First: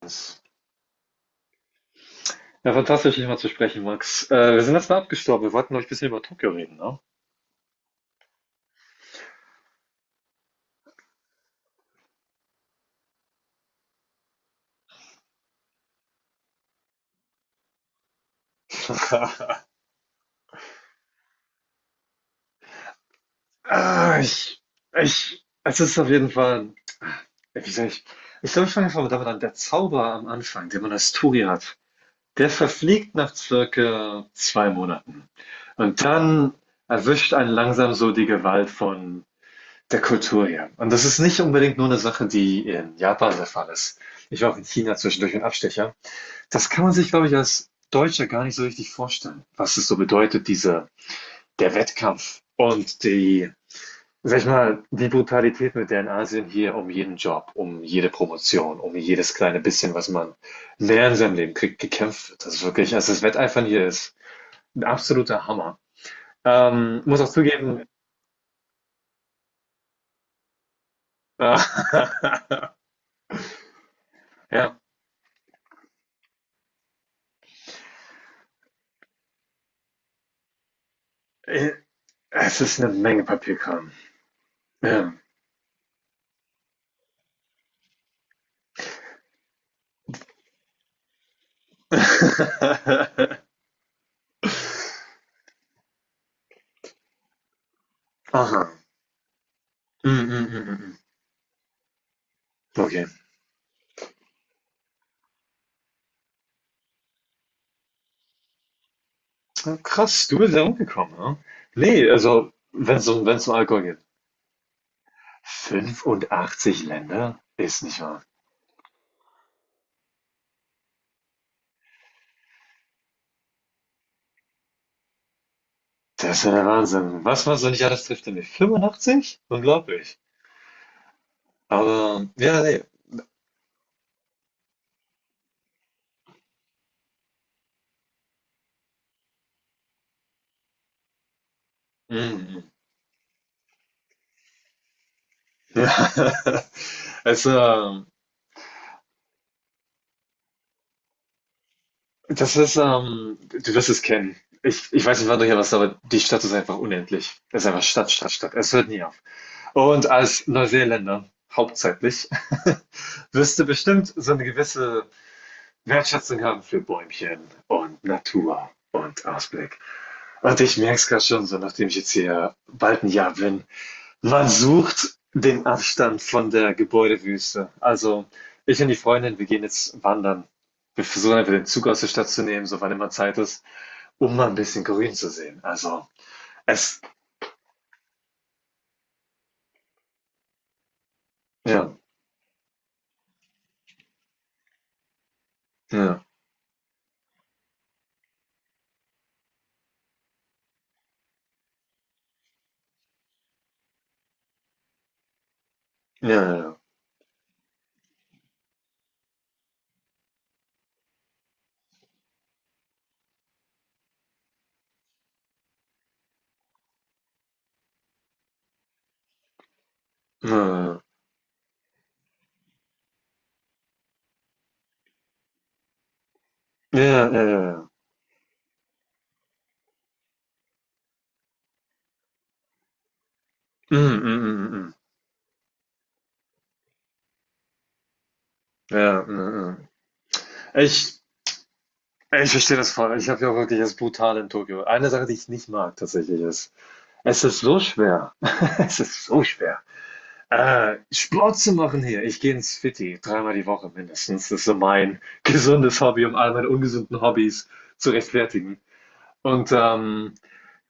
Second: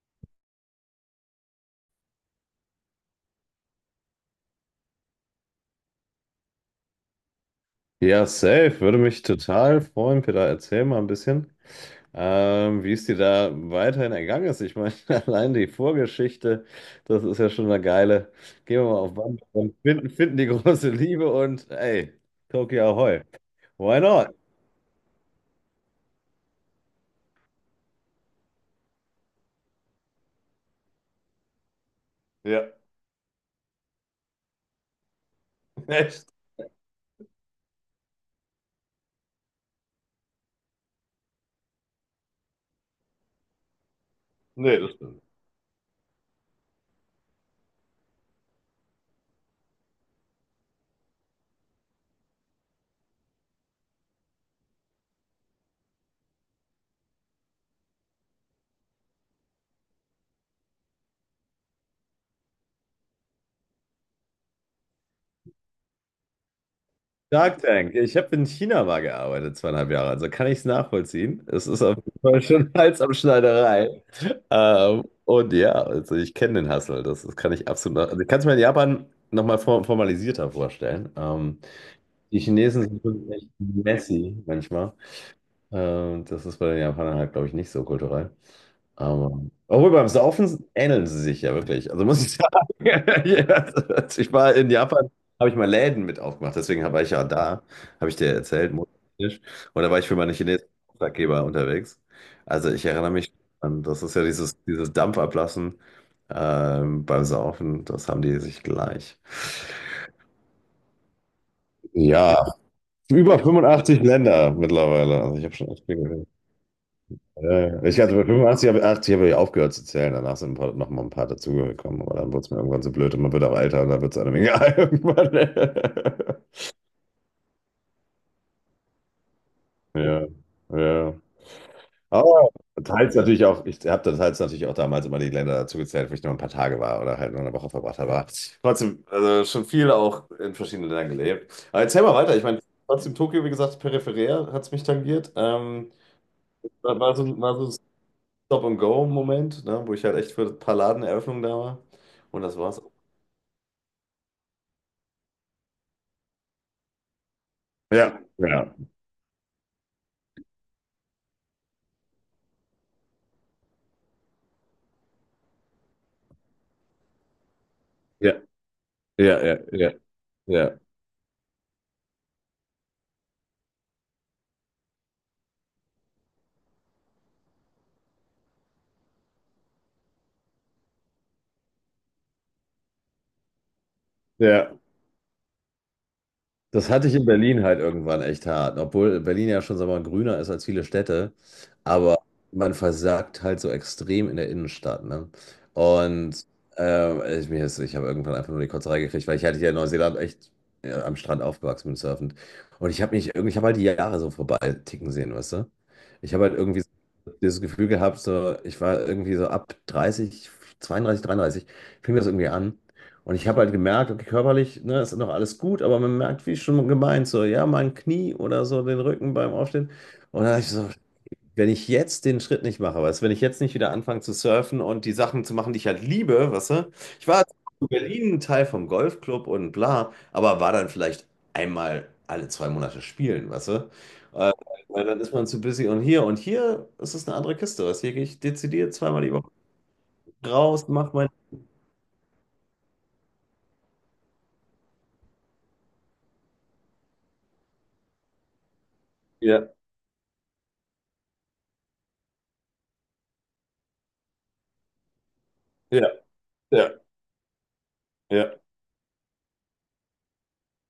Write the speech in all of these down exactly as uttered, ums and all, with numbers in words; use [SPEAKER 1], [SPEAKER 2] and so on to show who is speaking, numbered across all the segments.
[SPEAKER 1] Das- Ja, fantastisch, dich mal zu sprechen, Max. Äh, wir sind jetzt mal abgestorben. Wir wollten, glaube ein bisschen über Tokio reden, ne?
[SPEAKER 2] Ja, safe. Würde mich total freuen, Peter. Erzähl mal ein bisschen, ähm, wie es dir da weiterhin ergangen ist. Ich meine, allein die Vorgeschichte, das ist ja schon eine geile. Gehen wir mal auf Wanderung, finden, finden die große Liebe und ey, Tokio Ahoy. Why
[SPEAKER 1] Ah,
[SPEAKER 2] not?
[SPEAKER 1] ich, ich, Es ist auf jeden Fall, ja, wie sag ich, ich glaube, ich fange einfach mal damit an. Der Zauber am Anfang, den man als Touri hat, der
[SPEAKER 2] Ja,
[SPEAKER 1] verfliegt nach circa zwei Monaten. Und
[SPEAKER 2] echt?
[SPEAKER 1] dann erwischt einen langsam so die Gewalt von der Kultur her. Und das ist nicht unbedingt nur eine Sache, die in Japan der Fall ist. Ich war auch in
[SPEAKER 2] Nee, das
[SPEAKER 1] China
[SPEAKER 2] stimmt.
[SPEAKER 1] zwischendurch ein Abstecher. Das kann man sich, glaube ich, als Deutscher gar nicht so richtig vorstellen, was es so bedeutet, diese der Wettkampf und die, sag ich mal, die Brutalität, mit der in Asien hier um jeden Job, um jede Promotion, um jedes kleine bisschen, was man mehr in seinem Leben kriegt, gekämpft wird. Das ist wirklich, also das Wetteifern hier ist ein absoluter Hammer. Ähm, muss auch
[SPEAKER 2] Shark
[SPEAKER 1] zugeben,
[SPEAKER 2] Tank. Ich habe in China mal gearbeitet, zweieinhalb Jahre, also kann ich es nachvollziehen.
[SPEAKER 1] äh,
[SPEAKER 2] Es ist auf jeden Fall schon Hals am Schneiderei.
[SPEAKER 1] ja,
[SPEAKER 2] Ähm, und ja, also ich kenne den Hustle, das, das kann ich absolut. nach- Also ich kann es mir in Japan nochmal formalisierter vorstellen. Ähm,
[SPEAKER 1] äh,
[SPEAKER 2] die
[SPEAKER 1] es ist
[SPEAKER 2] Chinesen
[SPEAKER 1] eine
[SPEAKER 2] sind
[SPEAKER 1] Menge
[SPEAKER 2] schon echt
[SPEAKER 1] Papierkram.
[SPEAKER 2] messy manchmal.
[SPEAKER 1] Ja.
[SPEAKER 2] Äh, das ist bei den Japanern halt, glaube ich, nicht so kulturell. Aber, obwohl beim Saufen ähneln sie sich ja wirklich. Also muss ich sagen, ja, also ich war in Japan, habe ich mal Läden mit aufgemacht. Deswegen war ich ja da, habe ich dir
[SPEAKER 1] Aha.
[SPEAKER 2] erzählt, monatlich. Und da war ich
[SPEAKER 1] Mm,
[SPEAKER 2] für meine
[SPEAKER 1] mm, mm,
[SPEAKER 2] chinesischen
[SPEAKER 1] mm. Mm.
[SPEAKER 2] Auftraggeber unterwegs. Also ich
[SPEAKER 1] Okay.
[SPEAKER 2] erinnere mich an, das ist ja dieses, dieses Dampfablassen ähm, beim Saufen, das haben die sich gleich.
[SPEAKER 1] Ja, krass, du bist ja umgekommen, ne? Nee,
[SPEAKER 2] Ja,
[SPEAKER 1] also, wenn es um, wenn
[SPEAKER 2] über
[SPEAKER 1] es um Alkohol geht.
[SPEAKER 2] fünfundachtzig Länder mittlerweile. Also ich habe schon echt viel gehört.
[SPEAKER 1] Fünfundachtzig Länder?
[SPEAKER 2] Ja,
[SPEAKER 1] Ist
[SPEAKER 2] ja. Ich
[SPEAKER 1] nicht
[SPEAKER 2] hatte
[SPEAKER 1] wahr.
[SPEAKER 2] bei fünfundachtzig, habe achtzig habe ich aufgehört zu zählen. Danach sind ein paar, noch mal ein paar dazugekommen. Aber dann wurde es mir irgendwann so blöd und man wird auch älter und dann wird es einem egal irgendwann.
[SPEAKER 1] Das ist ja der Wahnsinn. Was man so nicht alles trifft in die Fünfundachtzig? Unglaublich.
[SPEAKER 2] Ja, ja.
[SPEAKER 1] Aber,
[SPEAKER 2] Aber
[SPEAKER 1] ja, nee.
[SPEAKER 2] teils natürlich auch, ich habe dann teils natürlich auch damals immer die Länder dazu gezählt, wo ich nur ein paar Tage war oder halt nur eine Woche verbracht habe. Aber trotzdem, also schon viel auch in verschiedenen Ländern gelebt. Aber erzähl mal weiter. Ich meine,
[SPEAKER 1] Mhm.
[SPEAKER 2] trotzdem Tokio, wie gesagt, peripherär hat es mich tangiert.
[SPEAKER 1] Ja.
[SPEAKER 2] Ähm, war, war so,
[SPEAKER 1] Es,
[SPEAKER 2] war so
[SPEAKER 1] ähm,
[SPEAKER 2] Stop-and-Go-Moment, ne, wo ich halt echt für ein paar Ladeneröffnungen da war. Und das
[SPEAKER 1] Das ist,
[SPEAKER 2] war's.
[SPEAKER 1] ähm, du wirst es kennen. Ich, ich weiß nicht, wann du hier warst, aber die Stadt ist einfach unendlich. Es ist einfach Stadt,
[SPEAKER 2] Ja,
[SPEAKER 1] Stadt, Stadt. Es
[SPEAKER 2] ja,
[SPEAKER 1] hört nie auf. Und als Neuseeländer, hauptsächlich, wirst du bestimmt so eine gewisse wertschätzen kann für Bäumchen und
[SPEAKER 2] ja,
[SPEAKER 1] Natur und
[SPEAKER 2] ja, ja,
[SPEAKER 1] Ausblick.
[SPEAKER 2] ja,
[SPEAKER 1] Und ich
[SPEAKER 2] ja,
[SPEAKER 1] merke es gerade schon so, nachdem ich jetzt hier bald ein Jahr bin. Man sucht den Abstand von der Gebäudewüste. Also ich und die Freundin, wir gehen jetzt wandern. Wir versuchen einfach den Zug aus der Stadt zu nehmen, so wann immer Zeit ist, um mal ein
[SPEAKER 2] ja.
[SPEAKER 1] bisschen grün zu sehen. Also
[SPEAKER 2] Das
[SPEAKER 1] es,
[SPEAKER 2] hatte ich in Berlin halt irgendwann echt hart, obwohl Berlin ja schon, sagen wir mal, grüner ist als viele Städte,
[SPEAKER 1] ja,
[SPEAKER 2] aber man versagt halt so extrem in der Innenstadt, ne?
[SPEAKER 1] ja,
[SPEAKER 2] Und äh, ich, mir ist, ich habe irgendwann einfach nur die Kotzerei gekriegt, weil ich hatte ja in Neuseeland echt äh, am Strand aufgewachsen bin surfend. Und ich habe mich irgendwie, ich habe halt die Jahre so vorbei ticken sehen, weißt du? Ich habe halt
[SPEAKER 1] ja,
[SPEAKER 2] irgendwie so dieses Gefühl gehabt, so, ich war irgendwie so ab dreißig, zweiunddreißig, dreiunddreißig, fing das irgendwie an und ich habe halt gemerkt, okay, körperlich, ne, ist noch alles gut, aber man merkt, wie schon gemeint, so, ja, mein Knie oder so, den Rücken beim Aufstehen. Und dann habe ich so,
[SPEAKER 1] ja,
[SPEAKER 2] wenn ich jetzt den Schritt nicht mache, weißt du, wenn ich jetzt nicht wieder anfange zu surfen und die Sachen zu machen, die ich halt liebe, weißt du, ich
[SPEAKER 1] ja, ja,
[SPEAKER 2] war in
[SPEAKER 1] ja,
[SPEAKER 2] Berlin Teil vom Golfclub und bla, aber war dann vielleicht einmal alle zwei Monate spielen, weißt du.
[SPEAKER 1] ja, ja, ja,
[SPEAKER 2] Äh,
[SPEAKER 1] ja, ja,
[SPEAKER 2] Weil dann ist man zu busy und hier und hier ist es eine andere Kiste, weißt du, hier gehe ich dezidiert
[SPEAKER 1] ja,
[SPEAKER 2] zweimal
[SPEAKER 1] ja,
[SPEAKER 2] die
[SPEAKER 1] ja,
[SPEAKER 2] Woche
[SPEAKER 1] ja, ja.
[SPEAKER 2] raus, mach
[SPEAKER 1] Ich
[SPEAKER 2] mein.
[SPEAKER 1] Ich verstehe das voll. Ich habe ja auch wirklich das brutal in Tokio. Eine Sache, die ich nicht mag tatsächlich ist, es ist so schwer. Es ist so
[SPEAKER 2] Ja,
[SPEAKER 1] schwer. Äh, Sport zu machen hier. Ich gehe ins Fitti dreimal die Woche mindestens. Das ist so mein gesundes
[SPEAKER 2] ja,
[SPEAKER 1] Hobby, um all meine
[SPEAKER 2] ja,
[SPEAKER 1] ungesunden Hobbys zu
[SPEAKER 2] ja.
[SPEAKER 1] rechtfertigen. Und ähm,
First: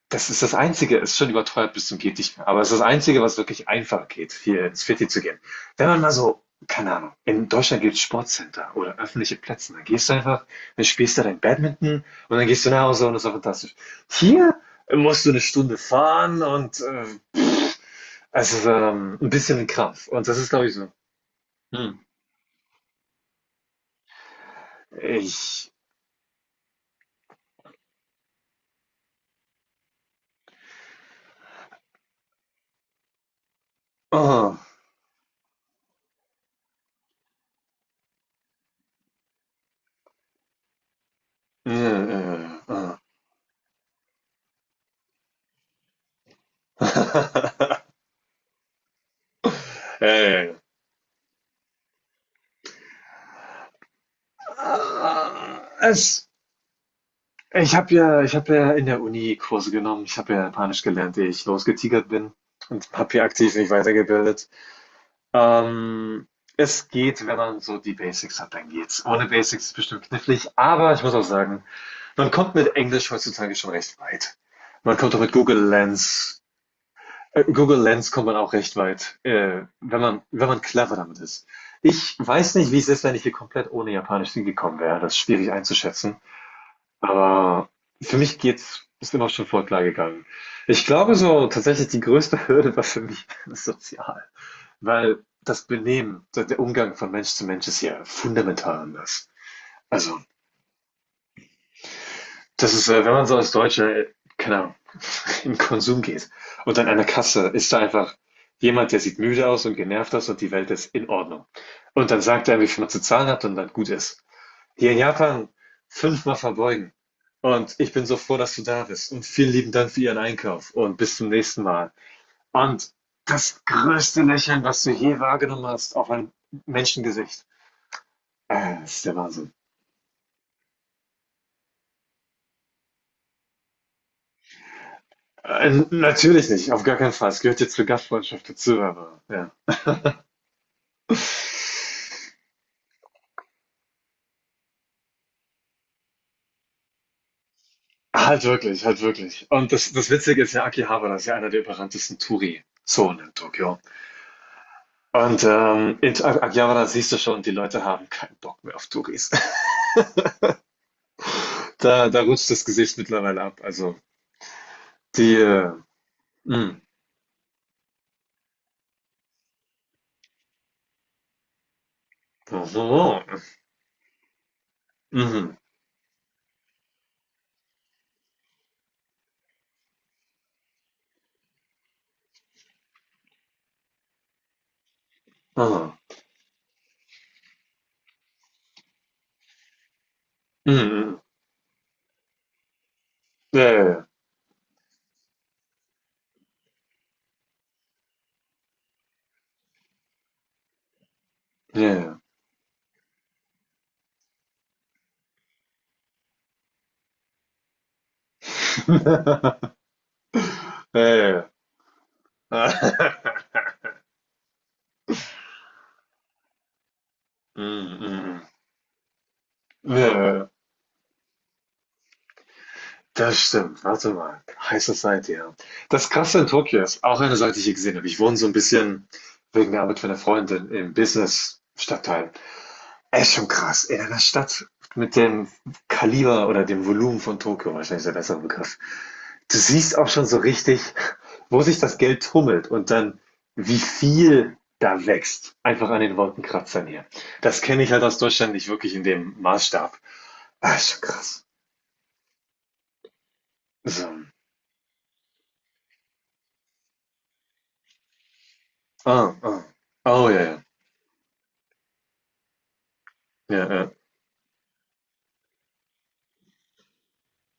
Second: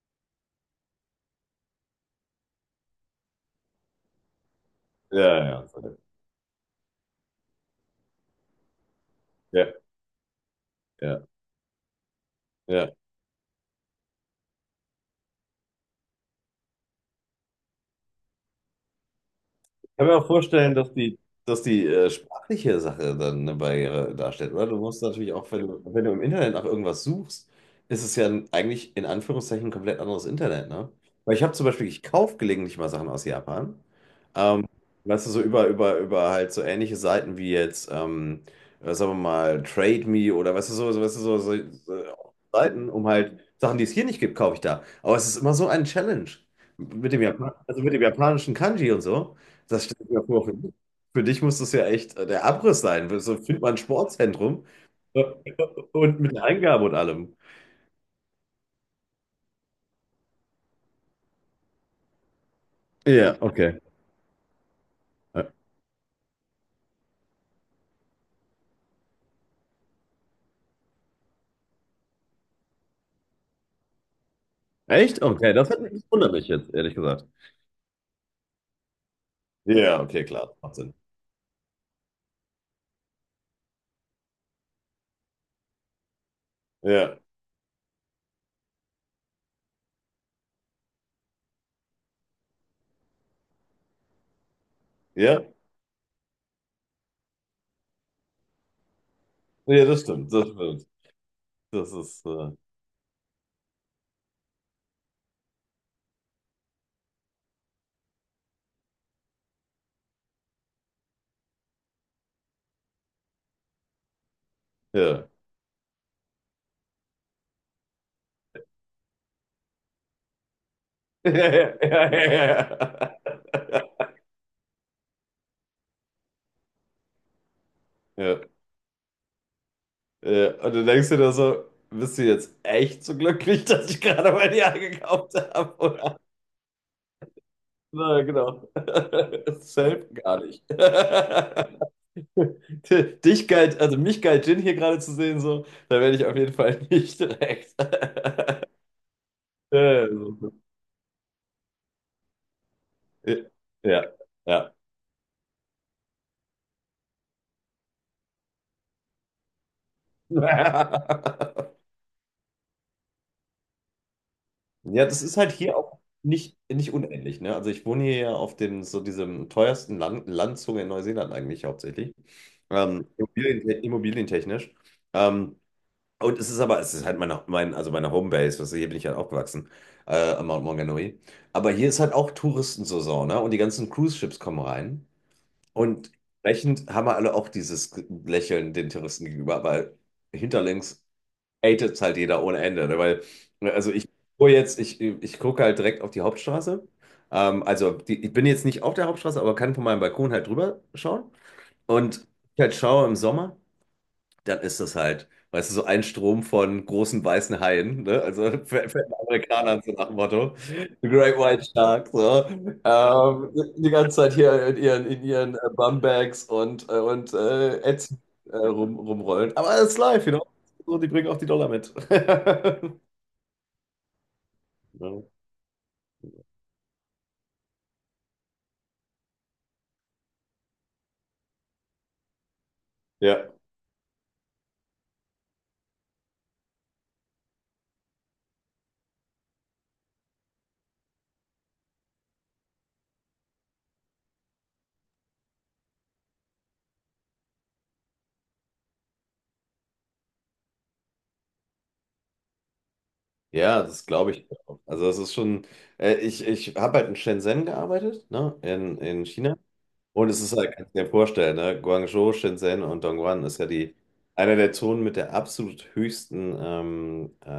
[SPEAKER 1] das ist das Einzige, ist schon überteuert bis zum geht nicht mehr, aber es ist das Einzige, was wirklich einfach geht, hier ins Fitti zu
[SPEAKER 2] Ja,
[SPEAKER 1] gehen.
[SPEAKER 2] ja,
[SPEAKER 1] Wenn
[SPEAKER 2] ja,
[SPEAKER 1] man mal so, keine Ahnung, in Deutschland gibt es Sportcenter oder öffentliche Plätze,
[SPEAKER 2] ja,
[SPEAKER 1] dann gehst du einfach, dann spielst du
[SPEAKER 2] ja.
[SPEAKER 1] dein Badminton und dann gehst du nach
[SPEAKER 2] Ja.
[SPEAKER 1] Hause und das ist doch fantastisch. Hier musst du eine Stunde fahren und äh, also ähm, ein bisschen ein
[SPEAKER 2] Ich kann
[SPEAKER 1] Krampf.
[SPEAKER 2] mir auch
[SPEAKER 1] Und das ist, glaube ich,
[SPEAKER 2] vorstellen,
[SPEAKER 1] so.
[SPEAKER 2] dass die, dass die
[SPEAKER 1] Hm.
[SPEAKER 2] äh, sprachliche Sache dann eine Barriere darstellt, oder? Du musst natürlich auch, wenn
[SPEAKER 1] Ich.
[SPEAKER 2] du, wenn du im Internet nach irgendwas suchst, ist es ja ein- eigentlich in Anführungszeichen ein komplett anderes Internet, ne? Weil ich habe zum Beispiel, ich kaufe gelegentlich mal Sachen aus Japan.
[SPEAKER 1] Oh.
[SPEAKER 2] Ähm, Weißt du, so über, über, über halt so ähnliche Seiten wie jetzt, ähm, äh, sagen wir mal, Trade Me oder weißt du, so, so, weißt du, so, so,
[SPEAKER 1] Äh,
[SPEAKER 2] so
[SPEAKER 1] äh,
[SPEAKER 2] Seiten,
[SPEAKER 1] oh.
[SPEAKER 2] um halt Sachen, die es hier nicht gibt, kaufe ich da. Aber es ist immer so ein Challenge mit dem Japan, also mit dem japanischen Kanji und so. Das stelle ich mir
[SPEAKER 1] Äh,
[SPEAKER 2] vor.
[SPEAKER 1] äh,
[SPEAKER 2] Für für dich muss das ja echt äh, der Abriss sein. So fühlt man ein Sportzentrum äh,
[SPEAKER 1] äh.
[SPEAKER 2] und
[SPEAKER 1] es
[SPEAKER 2] mit Eingabe und allem.
[SPEAKER 1] Ich habe ja, ich habe ja in der Uni Kurse genommen. Ich habe ja Japanisch gelernt, ehe ich losgetigert bin und habe hier
[SPEAKER 2] Ja,
[SPEAKER 1] aktiv mich
[SPEAKER 2] okay.
[SPEAKER 1] weitergebildet.
[SPEAKER 2] Äh,
[SPEAKER 1] Ähm, Es geht, wenn man so die Basics hat, dann geht's. Ohne Basics ist bestimmt knifflig, aber ich muss auch sagen, man kommt mit Englisch heutzutage schon recht weit. Man kommt auch
[SPEAKER 2] Echt?
[SPEAKER 1] mit
[SPEAKER 2] Okay,
[SPEAKER 1] Google
[SPEAKER 2] das, hat, das wundert
[SPEAKER 1] Lens.
[SPEAKER 2] mich jetzt, ehrlich gesagt.
[SPEAKER 1] Äh, Google Lens kommt man auch recht weit, äh, wenn
[SPEAKER 2] Ja,
[SPEAKER 1] man,
[SPEAKER 2] okay,
[SPEAKER 1] wenn
[SPEAKER 2] klar,
[SPEAKER 1] man
[SPEAKER 2] macht Sinn.
[SPEAKER 1] clever damit ist. Ich weiß nicht, wie es ist, wenn ich hier komplett ohne Japanisch hingekommen wäre. Das ist schwierig einzuschätzen.
[SPEAKER 2] Ja,
[SPEAKER 1] Aber für mich geht's, ist immer schon voll klar gegangen. Ich glaube so, tatsächlich die größte Hürde war für mich sozial. Weil
[SPEAKER 2] ja,
[SPEAKER 1] das Benehmen, der der Umgang von Mensch zu Mensch ist ja fundamental anders.
[SPEAKER 2] ja, das
[SPEAKER 1] Also,
[SPEAKER 2] stimmt, das stimmt. Das ist, äh,
[SPEAKER 1] das ist, äh, wenn man so als Deutscher, äh, keine Ahnung, in den Konsum geht und an einer Kasse ist da einfach jemand, der sieht müde aus und genervt aus und die Welt ist in Ordnung. Und dann sagt er, wie viel man zu zahlen hat und dann gut ist. Hier in
[SPEAKER 2] ja.
[SPEAKER 1] Japan fünfmal verbeugen. Und ich bin so froh, dass du da bist. Und vielen lieben Dank für Ihren Einkauf. Und bis zum nächsten
[SPEAKER 2] Ja,
[SPEAKER 1] Mal.
[SPEAKER 2] ja, ja.
[SPEAKER 1] Und das
[SPEAKER 2] Ja.
[SPEAKER 1] größte Lächeln, was du je wahrgenommen hast, auf ein Menschengesicht.
[SPEAKER 2] Ja,
[SPEAKER 1] Äh, das ist der Wahnsinn.
[SPEAKER 2] ja. Und dann denkst du dir so, bist du jetzt echt so glücklich, dass ich gerade bei dir eingekauft
[SPEAKER 1] Äh,
[SPEAKER 2] habe?
[SPEAKER 1] natürlich nicht, auf gar keinen Fall. Es gehört jetzt zur
[SPEAKER 2] Na,
[SPEAKER 1] Gastfreundschaft
[SPEAKER 2] genau.
[SPEAKER 1] dazu, aber ja.
[SPEAKER 2] Safe gar nicht. Dich galt, also mich galt Jin hier gerade zu sehen, so, da werde ich auf jeden Fall nicht direkt.
[SPEAKER 1] Halt wirklich, halt wirklich. Und das,
[SPEAKER 2] Ja,
[SPEAKER 1] das Witzige
[SPEAKER 2] so.
[SPEAKER 1] ist ja, Akihabara ist ja einer der überranntesten Touri-Zonen in Tokio.
[SPEAKER 2] Ja. Ja.
[SPEAKER 1] Und ähm, in Akihabara siehst du schon, die Leute haben keinen Bock mehr auf Touris. Da da rutscht das Gesicht mittlerweile ab. Also,
[SPEAKER 2] Ja, das
[SPEAKER 1] die,
[SPEAKER 2] ist halt
[SPEAKER 1] äh,
[SPEAKER 2] hier auch nicht,
[SPEAKER 1] mhm.
[SPEAKER 2] nicht unähnlich, ne? Also ich wohne hier ja auf dem, so diesem teuersten Land, Landzunge in Neuseeland eigentlich hauptsächlich. Ähm, Immobilien, immobilientechnisch.
[SPEAKER 1] Mhm.
[SPEAKER 2] Ähm, Und es ist aber, es ist halt meine, mein, also meine Homebase, weißt du, hier bin ich halt aufgewachsen, äh, am Mount Maunganui. Aber hier ist halt auch Touristensaison, ne? Und die ganzen Cruise-Ships kommen rein.
[SPEAKER 1] Aha.
[SPEAKER 2] Und entsprechend haben wir alle auch dieses Lächeln den Touristen gegenüber, weil
[SPEAKER 1] Mhm,
[SPEAKER 2] hinterlinks
[SPEAKER 1] mhm.
[SPEAKER 2] hatet's halt jeder ohne Ende, ne? Weil,
[SPEAKER 1] Ja,
[SPEAKER 2] ne, also ich
[SPEAKER 1] ja,
[SPEAKER 2] gucke jetzt, ich, ich gucke halt direkt auf die Hauptstraße. Ähm, also die, ich bin jetzt nicht auf der Hauptstraße, aber kann von meinem Balkon halt drüber schauen.
[SPEAKER 1] ja.
[SPEAKER 2] Und ich halt schaue im Sommer dann ist das halt, weißt du, so ein Strom von großen weißen Haien, ne? Also für, für den
[SPEAKER 1] Ja, ja.
[SPEAKER 2] Amerikanern so nach dem Motto,
[SPEAKER 1] Ja,
[SPEAKER 2] The
[SPEAKER 1] ja,
[SPEAKER 2] Great
[SPEAKER 1] ja.
[SPEAKER 2] White Shark, so. Ähm, Die ganze Zeit hier in ihren, in ihren äh, Bumbags und, äh, und äh,
[SPEAKER 1] Mhm,
[SPEAKER 2] Ätzen
[SPEAKER 1] mhm.
[SPEAKER 2] äh, rum, rumrollen. Aber es
[SPEAKER 1] Ja,
[SPEAKER 2] ist
[SPEAKER 1] ja,
[SPEAKER 2] live, you know?
[SPEAKER 1] ja.
[SPEAKER 2] So, die bringen auch die Dollar mit.
[SPEAKER 1] Das stimmt. Warte mal. High
[SPEAKER 2] Ja.
[SPEAKER 1] Society, ja. Das Krasse in Tokio ist auch eine Seite, die ich hier gesehen habe. Ich wohne so ein bisschen wegen der Arbeit von 'ner Freundin im Business-Stadtteil. Echt schon
[SPEAKER 2] Ja,
[SPEAKER 1] krass. In einer Stadt mit dem Kaliber oder dem Volumen von Tokio, wahrscheinlich ist der bessere Begriff. Du siehst auch schon so richtig, wo sich das Geld tummelt und dann, wie viel da wächst. Einfach an den Wolkenkratzern hier. Das kenne ich halt aus Deutschland nicht wirklich in dem Maßstab. Ah, ist schon krass.
[SPEAKER 2] ja, das
[SPEAKER 1] So.
[SPEAKER 2] glaube ich. Also das ist schon, äh, ich, ich habe halt in Shenzhen gearbeitet, ne? In, in
[SPEAKER 1] Ah,
[SPEAKER 2] China.
[SPEAKER 1] ah. Oh,
[SPEAKER 2] Und es
[SPEAKER 1] ja,
[SPEAKER 2] ist
[SPEAKER 1] ja.
[SPEAKER 2] halt, kannst du dir ja vorstellen, ne? Guangzhou, Shenzhen und Dongguan ist
[SPEAKER 1] Ja,
[SPEAKER 2] ja
[SPEAKER 1] ja,
[SPEAKER 2] die, einer der Zonen mit der absolut höchsten ähm, äh,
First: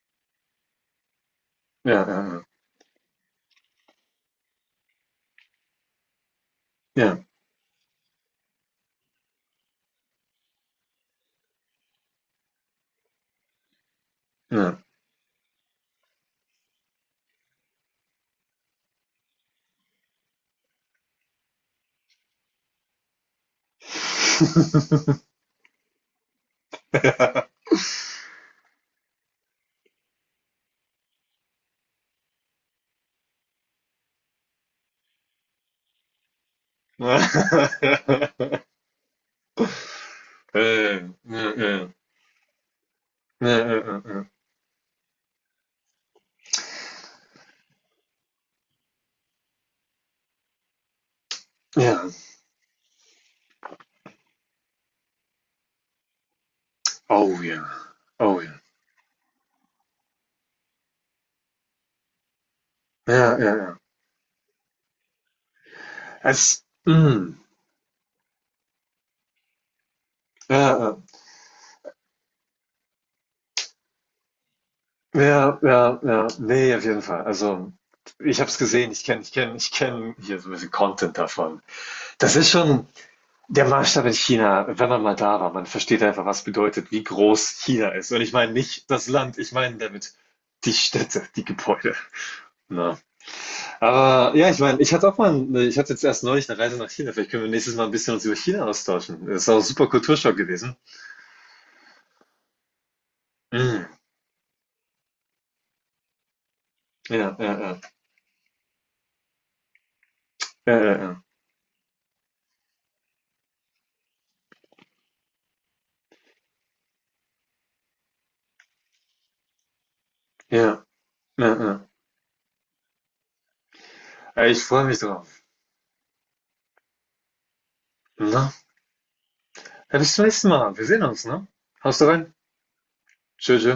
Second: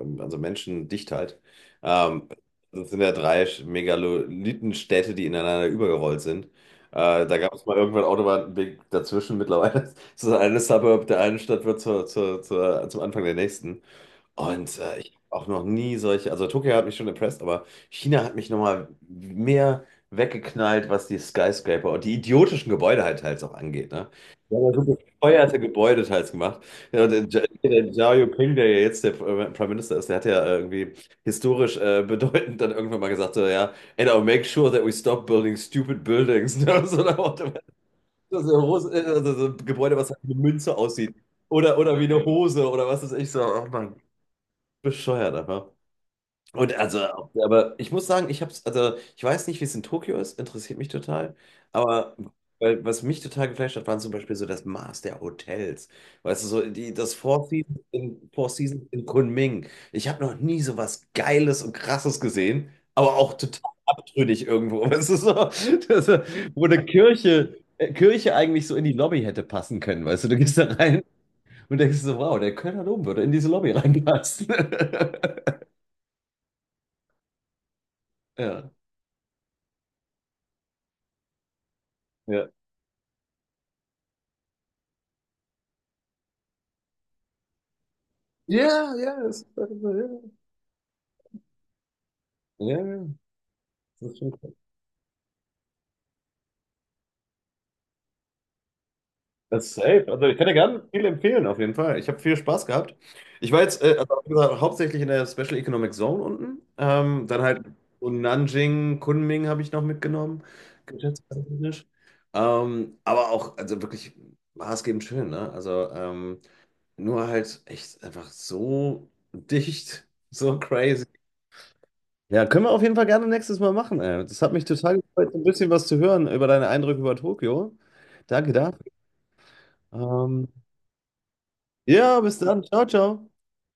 [SPEAKER 2] ähm, also Menschendichtheit.
[SPEAKER 1] ja,
[SPEAKER 2] Ähm,
[SPEAKER 1] ja,
[SPEAKER 2] Das sind ja drei Megalithenstädte, die ineinander übergerollt sind.
[SPEAKER 1] ja.
[SPEAKER 2] Äh, da gab es mal irgendwann Autobahnweg dazwischen. Mittlerweile ist das eine Suburb der einen Stadt wird zur, zur, zur, zum Anfang der nächsten.
[SPEAKER 1] Ja, ja.
[SPEAKER 2] Und äh, ich hab auch noch nie solche, also Tokio hat mich schon impressed, aber China hat mich nochmal mehr weggeknallt, was die Skyscraper und die idiotischen Gebäude halt teils auch angeht. Ne? Die haben ja so bescheuerte Gebäude teils gemacht. Ja, und der, Ja- der Xi Jinping, der ja jetzt der äh, Prime Minister ist, der hat ja äh, irgendwie historisch äh, bedeutend dann irgendwann mal gesagt, so, ja, and I'll make sure that we stop building stupid buildings. Ne? So nach dem Motto, das ist ja groß- äh, also so ein Gebäude, was halt wie eine Münze
[SPEAKER 1] Äh,
[SPEAKER 2] aussieht.
[SPEAKER 1] ja,
[SPEAKER 2] Oder,
[SPEAKER 1] ja,
[SPEAKER 2] oder wie eine Hose oder was ist ich so.
[SPEAKER 1] ja,
[SPEAKER 2] Oh mein
[SPEAKER 1] ja, ja.
[SPEAKER 2] bescheuert einfach. Und also, aber ich muss sagen, ich hab's, also ich weiß nicht, wie es in Tokio ist, interessiert mich total.
[SPEAKER 1] Ja, Ja.
[SPEAKER 2] Aber Weil, was mich total geflasht hat, waren zum Beispiel so das Maß der Hotels. Weißt du, so die, das
[SPEAKER 1] Oh
[SPEAKER 2] Four
[SPEAKER 1] ja.
[SPEAKER 2] Seasons in,
[SPEAKER 1] Oh
[SPEAKER 2] Four
[SPEAKER 1] ja.
[SPEAKER 2] Seasons in Kunming. Ich habe noch nie so was Geiles und Krasses gesehen, aber auch
[SPEAKER 1] Ja, ja,
[SPEAKER 2] total
[SPEAKER 1] ja.
[SPEAKER 2] abtrünnig irgendwo. Weißt du, so, das, wo
[SPEAKER 1] Es,
[SPEAKER 2] eine
[SPEAKER 1] mm,
[SPEAKER 2] Kirche, äh, Kirche eigentlich so in die Lobby hätte passen können. Weißt du, du gehst da
[SPEAKER 1] ja, ja,
[SPEAKER 2] rein und denkst so, wow, der Kölner Dom würde in diese Lobby reinpassen.
[SPEAKER 1] ja, ja, ja. Nee, auf jeden Fall. Also, ich habe es
[SPEAKER 2] Ja.
[SPEAKER 1] gesehen, ich kenne ich kenne ich kenne hier so ein bisschen Content davon. Das
[SPEAKER 2] Ja,
[SPEAKER 1] ist schon der Maßstab in China, wenn man mal da war. Man versteht einfach, was bedeutet, wie groß China ist. Und ich meine nicht
[SPEAKER 2] ja,
[SPEAKER 1] das
[SPEAKER 2] ja,
[SPEAKER 1] Land,
[SPEAKER 2] das,
[SPEAKER 1] ich
[SPEAKER 2] das,
[SPEAKER 1] meine damit
[SPEAKER 2] ja,
[SPEAKER 1] die Städte, die Gebäude,
[SPEAKER 2] ja,
[SPEAKER 1] Na,
[SPEAKER 2] ja, das ist schon
[SPEAKER 1] aber ja,
[SPEAKER 2] cool.
[SPEAKER 1] ich meine, ich hatte auch mal 'n ich hatte jetzt erst neulich eine Reise nach China. Vielleicht können wir nächstes Mal ein bisschen uns über China austauschen. Das ist auch ein
[SPEAKER 2] Das ist
[SPEAKER 1] super
[SPEAKER 2] safe. Also
[SPEAKER 1] Kulturschock
[SPEAKER 2] ich kann dir
[SPEAKER 1] gewesen.
[SPEAKER 2] gerne viel empfehlen, auf jeden Fall. Ich habe viel Spaß gehabt. Ich war jetzt,
[SPEAKER 1] Mhm.
[SPEAKER 2] äh, also, wie gesagt, hauptsächlich in der Special Economic Zone unten. Ähm,
[SPEAKER 1] Ja,
[SPEAKER 2] dann
[SPEAKER 1] ja,
[SPEAKER 2] halt
[SPEAKER 1] ja.
[SPEAKER 2] so Nanjing, Kunming habe ich noch mitgenommen,
[SPEAKER 1] Ja, ja, ja.
[SPEAKER 2] geschäftstechnisch. Ähm, aber auch, also wirklich maßgebend schön, ne? Also ähm, nur halt echt einfach so dicht, so
[SPEAKER 1] Ja,
[SPEAKER 2] crazy.
[SPEAKER 1] ja, ja.
[SPEAKER 2] Ja, können wir auf jeden Fall gerne nächstes Mal machen. Ey. Das
[SPEAKER 1] Äh,
[SPEAKER 2] hat
[SPEAKER 1] ich
[SPEAKER 2] mich
[SPEAKER 1] freue mich
[SPEAKER 2] total gefreut, so
[SPEAKER 1] drauf,
[SPEAKER 2] ein bisschen was zu hören über deine Eindrücke über Tokio.
[SPEAKER 1] na.
[SPEAKER 2] Danke dafür.
[SPEAKER 1] Ja, bis zum nächsten
[SPEAKER 2] Ähm,
[SPEAKER 1] Mal. Wir sehen uns, ne? Haust
[SPEAKER 2] ja,
[SPEAKER 1] rein.
[SPEAKER 2] bis dann. Ciao, ciao.
[SPEAKER 1] Tschö, tschö.